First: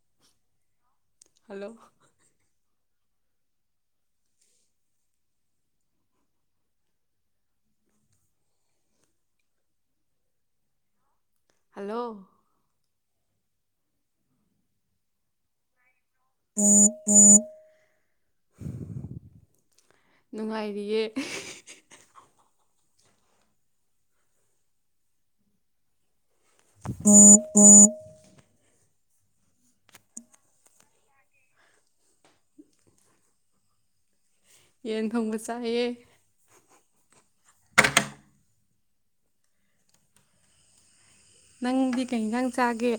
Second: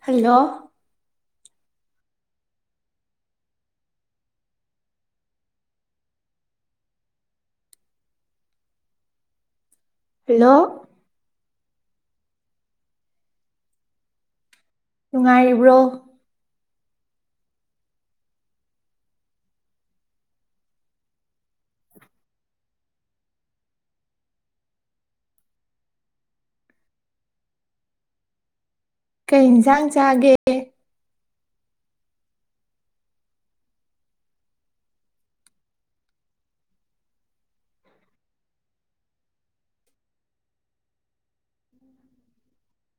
Hello hello hello hello ꯅꯨꯡꯉꯥꯏꯔꯤꯕ꯭ꯔꯣ ꯎꯝ ꯎꯝ ꯅꯨꯡꯉꯥꯏꯔꯤꯌꯦ ꯑꯣ ꯑꯣ ꯀꯩ ꯏꯟꯁꯥꯡ ꯆꯥꯒꯦ꯫ ꯌꯦꯟ ꯊꯣꯡꯕ ꯆꯥꯏꯑ꯫ ꯅꯪꯗꯤ ꯀꯩꯒ ꯆꯥꯒꯦ꯫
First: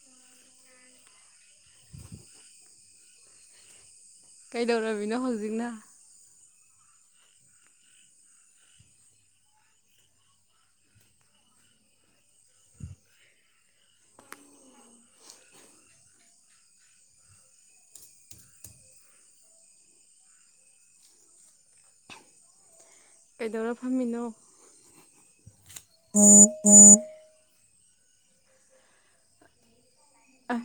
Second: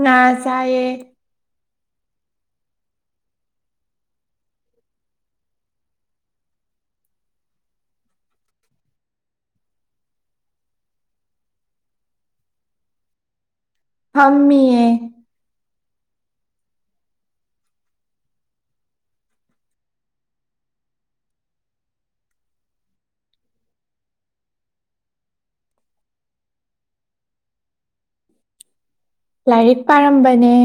ꯉ ꯆꯑꯌꯦ꯫ ꯀꯩꯗꯧꯔꯃꯤꯅꯣ ꯍꯧꯖꯤꯛꯅ ꯊꯝꯃꯌꯦ꯫ ꯀꯩꯗꯧꯔ ꯐꯝꯃꯤꯅꯣ꯫ [inaudible] ꯂꯥꯏꯔꯤꯛ ꯄꯥꯔꯝꯕꯅꯦ꯫ ꯑ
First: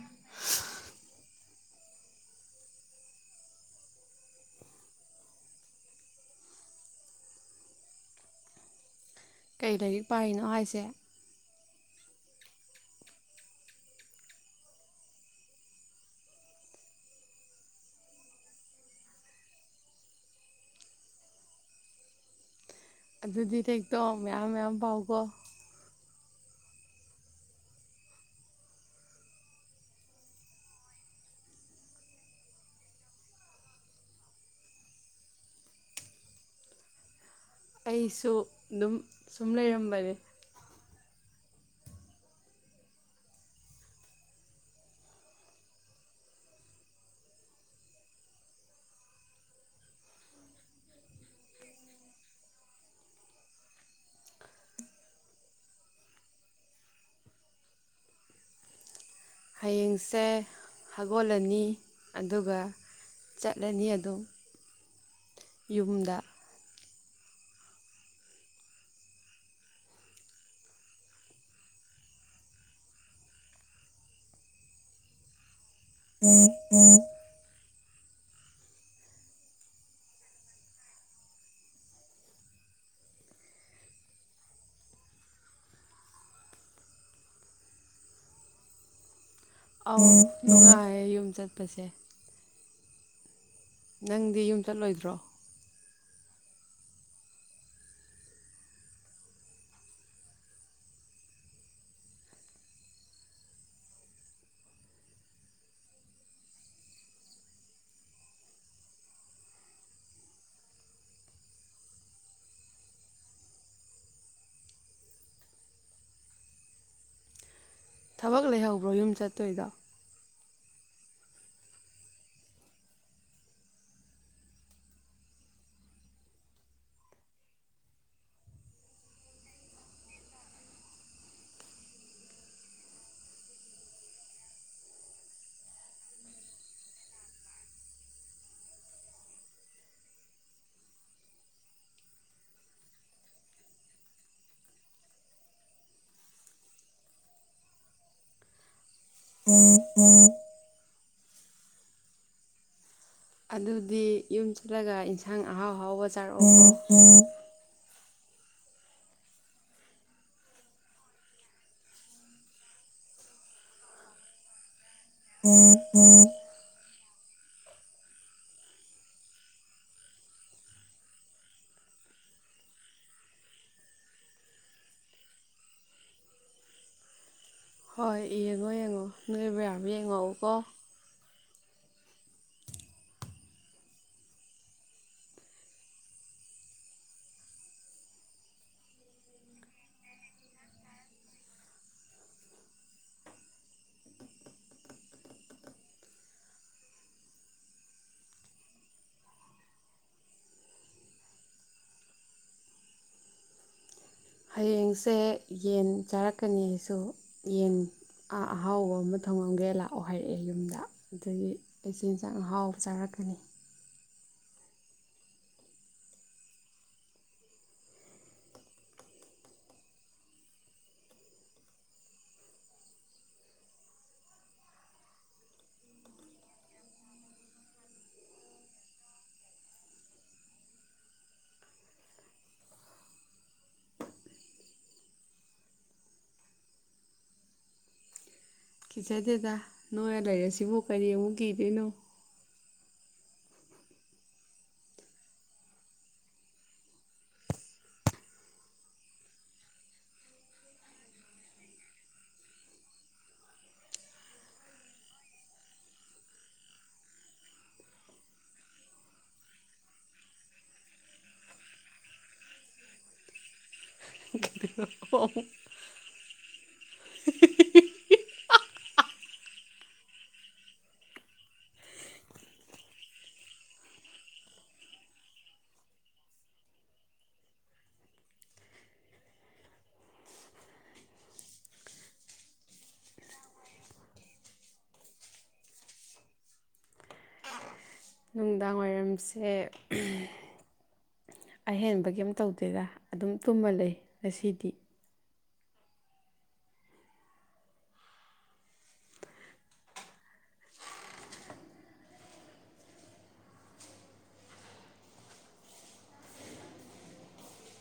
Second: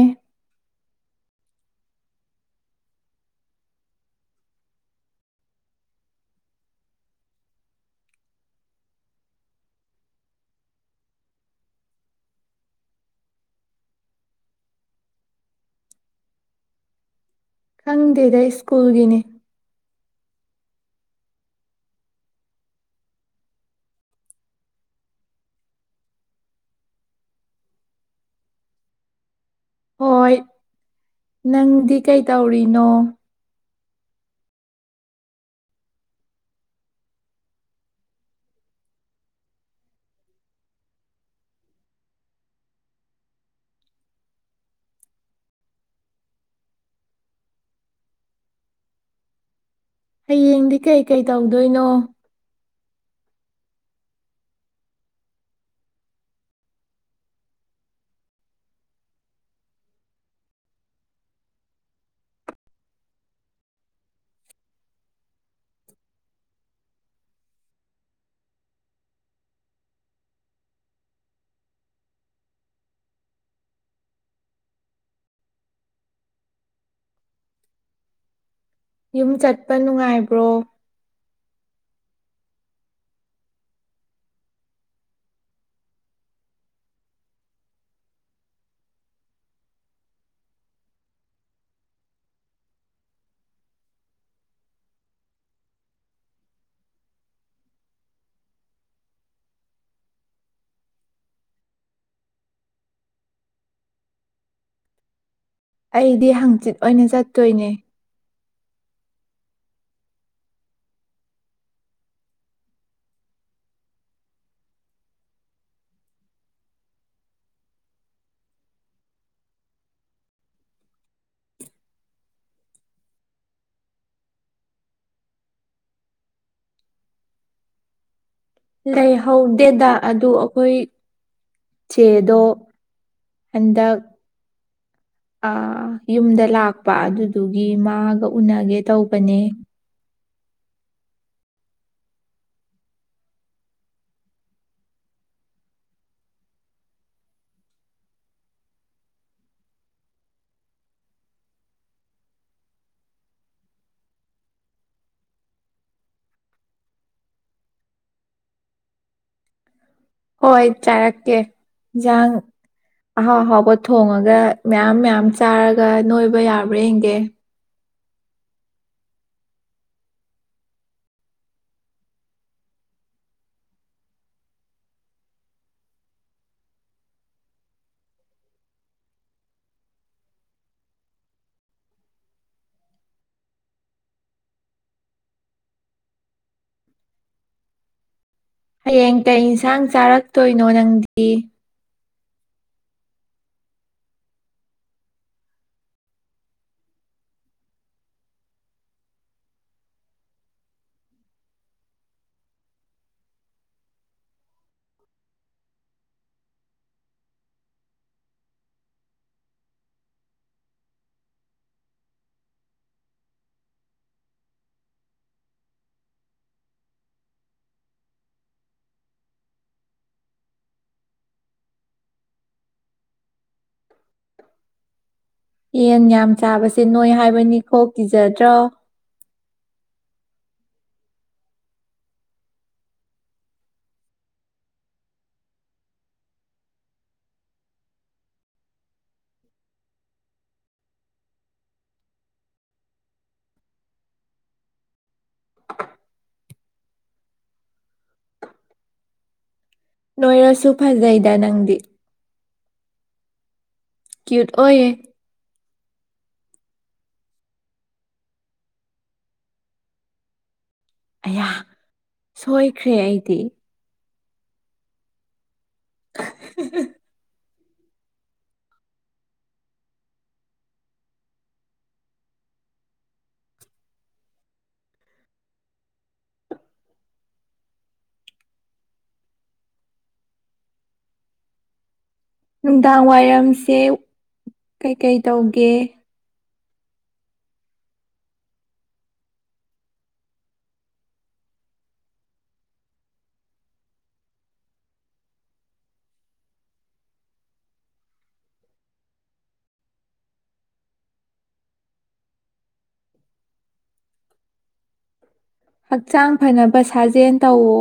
ꯀꯔꯤ ꯂꯥꯏꯔꯤꯛ ꯄꯥꯔꯤꯅꯣ ꯍꯥꯏꯁꯦ꯫ ꯈꯪꯗꯦꯗ ꯁ꯭ꯀꯨꯜꯒꯤꯅꯤ꯫ ꯑꯗꯨꯗꯤ ꯍꯦꯛꯇꯣ ꯃꯌꯥꯝ ꯃꯌꯥꯝ ꯄꯥꯎꯀꯣ ꯍꯣꯏ ꯅꯪꯗꯤ ꯀꯩꯇꯧꯔꯤꯅꯣ ꯑꯩꯁꯨ ꯑꯗꯨꯝ ꯁꯨꯝ ꯂꯩꯔꯝꯕꯅꯦ꯫ ꯍꯌꯦꯡꯗꯤ ꯀꯩꯀꯩ ꯇꯧꯗꯣꯏꯅꯣ ꯍꯌꯦꯡꯁꯦ ꯍꯧꯒꯣꯜꯂꯅꯤ ꯑꯗꯨꯒ ꯆꯠꯂꯅꯤ ꯑꯗꯨꯝ ꯌꯨꯝꯗ꯫ [inaudible] ꯌꯨꯝ ꯆꯠꯄ ꯅꯨꯡꯉꯥꯏꯕ꯭ꯔꯣ ꯑ ꯅꯨꯡꯉꯥꯏꯌꯦꯦ ꯌꯨꯝ ꯆꯠꯄꯁꯦ꯫ ꯅꯪꯗꯤ ꯌꯨꯝ ꯆꯠꯂꯣꯏꯗ꯭ꯔꯣ? ꯑꯩꯗꯤ ꯍꯥꯡꯆꯤꯠ ꯑꯣꯏꯅ ꯆꯠꯇꯣꯏꯅꯦ꯫ ꯊꯕꯛ ꯂꯩꯍꯧꯕ꯭ꯔꯣ ꯌꯨꯝ ꯆꯠꯇꯣꯏꯗꯣ ꯂꯩꯍꯧꯗꯦꯗ ꯑꯗꯨ ꯑꯩꯈꯣꯏ ꯆꯦꯗꯣ ꯍꯟꯗꯛ ꯑ ꯌꯨꯝꯗ ꯂꯥꯛꯄ ꯑꯗꯨꯗꯨꯒꯤ ꯃꯥꯒ ꯎꯅꯒꯦ ꯇꯧꯕꯅꯦ꯫ [inaudible] ꯑꯗꯨꯗꯤ ꯌꯨꯝ ꯆꯠꯂꯒ ꯏꯟꯁꯥꯡ ꯑꯍꯥꯎ ꯑꯍꯥꯎꯕ ꯆꯥꯔꯛꯑꯣ ꯍꯣꯏ ꯆꯥꯔꯛꯀꯦ ꯌꯦꯟꯖꯥꯡ ꯑꯍꯥꯎ ꯑꯍꯥꯎꯕ ꯊꯣꯡꯉꯒ ꯃꯌꯥꯝ ꯃꯌꯥꯝ ꯆꯥꯔꯒ ꯅꯣꯏꯕ ꯌꯥꯕ꯭ꯔꯥ ꯌꯦꯡꯒꯦ꯫ ꯍꯣꯏ ꯌꯦꯡꯉꯣ ꯌꯦꯡꯉꯣ ꯅꯣꯏꯕꯨ ꯌꯥꯕ ꯌꯦꯡꯉꯛꯎꯀꯣ ꯍꯌꯦꯡ ꯀ ꯏꯟꯁꯥꯡ ꯆꯥꯔꯛꯇꯣꯏꯅꯣ ꯅꯪꯗꯤ ꯍꯌꯦꯡꯁꯦ ꯌꯦꯟ ꯆꯥꯔꯛꯀꯅꯤ ꯑꯩꯁꯨ ꯌꯦꯟ ꯑꯥ ꯑꯍꯥꯎꯕ ꯑꯃ ꯊꯣꯡꯉꯝꯒꯦ ꯂꯥꯛꯑꯣ ꯍꯥꯏꯔꯛꯑꯦ ꯌꯨꯝꯗ ꯑꯗꯒꯤ ꯑꯩꯆꯤꯟꯖꯥꯛꯍꯥꯎꯕ ꯆꯥꯔꯛꯀꯅꯤ꯫ ꯌꯦꯟ ꯌꯥꯝ ꯆꯥꯕꯁꯦ ꯅꯣꯏ ꯍꯥꯏꯕꯅꯤ ꯈꯣꯛ ꯀꯤꯖꯗ꯭ꯔꯣ ꯀꯤꯆꯗꯦꯗ ꯅꯣꯏ ꯂꯩꯔꯁꯤꯕꯨ ꯀꯔꯤ ꯑꯃꯨꯛ ꯀꯤꯗꯣꯏꯅꯣ ꯅꯣꯏꯔꯁꯨ ꯐꯖꯩꯗ ꯅꯪꯗꯤ꯫ ꯀ꯭ꯌꯨꯠ ꯑꯣꯏꯔꯦ꯫ ꯑꯌꯥ ꯁꯣꯏꯈ꯭ꯔꯦ ꯑꯩꯗꯤ [inaudible] ꯑꯣꯍꯣ ꯑꯣꯍꯣ [unintelligible] ꯅꯨꯡꯗꯥꯡ ꯋꯥꯏꯔꯝꯁꯦ ꯀꯩꯀꯩ ꯇꯧꯒꯦ꯫ ꯅꯨꯡꯗꯥꯡ ꯋꯥꯏꯔꯝꯁꯦ꯫ ꯑꯍꯦꯟꯕ ꯀꯩꯝ ꯇꯧꯗꯦꯔ ꯑꯗꯨꯝ ꯇꯨꯝꯃꯜ ꯂꯩ ꯉꯁꯤꯗꯤ꯫ ꯍꯛꯆꯥꯡ ꯐꯅꯕ ꯁꯥꯖꯦꯜ ꯇꯧꯋ꯫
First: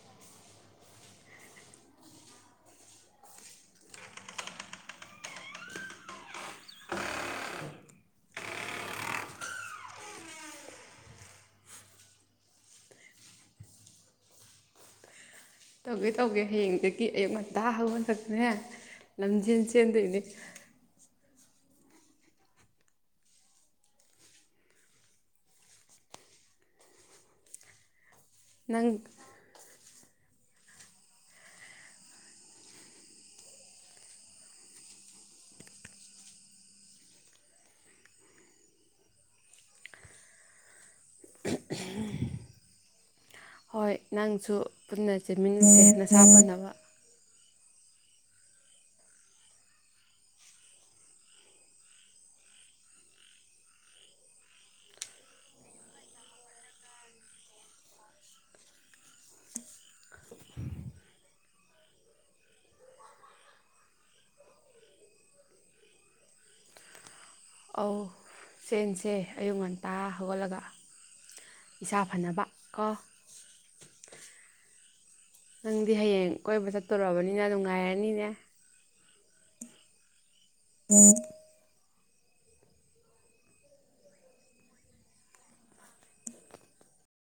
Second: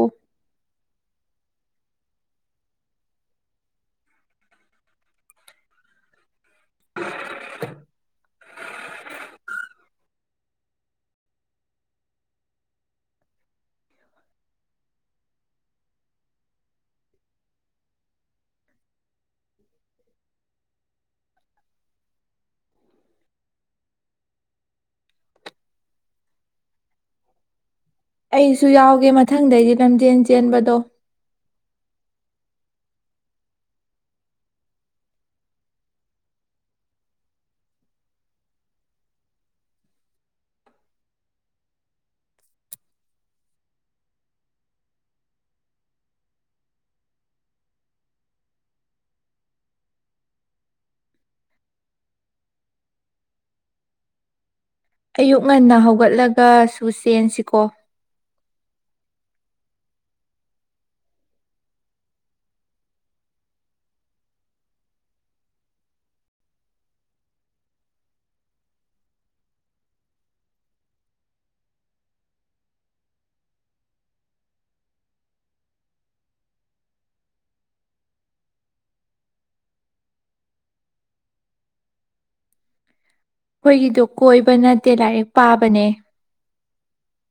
[unintelligible] ꯇꯧꯒꯦ ꯇꯧꯒꯦ ꯍꯌꯦꯡꯗꯒꯤ ꯑꯌꯨ ꯉꯟꯇꯥ ꯍꯧꯒꯟꯂꯄꯅꯦ ꯂꯝꯖꯦꯟ ꯆꯦꯟꯗꯣꯏꯅꯦ꯫ ꯑꯩꯁꯨ ꯅꯪ ꯌꯥꯎꯒꯦ ꯃꯊꯪꯗꯩꯗꯤ ꯂꯝꯖꯦꯟ ꯆꯦꯟꯕꯗꯣ ꯍꯣꯏ ꯅꯪꯁꯨ ꯄꯨꯟꯅ ꯆꯦꯟꯃꯤꯟꯅꯁꯦ ꯅꯁꯥ ꯐꯅꯕ꯫ ꯑꯌꯨꯛ ꯉꯟꯅ ꯍꯧꯒꯠꯂꯒꯁꯨ ꯆꯦꯟꯁꯤꯀꯣ꯫ ꯑꯧ ꯆꯦꯟꯁꯦ ꯑꯌꯨꯛ ꯉꯟꯇꯥ ꯍꯧꯒꯠꯂꯒ꯫ ꯏꯁꯥ ꯐꯅꯕ ꯀꯣ꯫ ꯅꯪꯗꯤ ꯍꯌꯦꯡ ꯀꯣꯏꯕ ꯆꯠꯇꯣꯔꯕꯅꯤꯅ ꯅꯨꯡ ꯉꯥꯏꯔꯅꯤꯅꯦ꯫ [unintelligible] ꯑꯩꯈꯣꯏꯒꯤꯗꯣ ꯀꯣꯏꯕ ꯅꯠꯇꯦ ꯂꯥꯏꯔꯤꯛ ꯄꯥꯕꯅꯦ꯫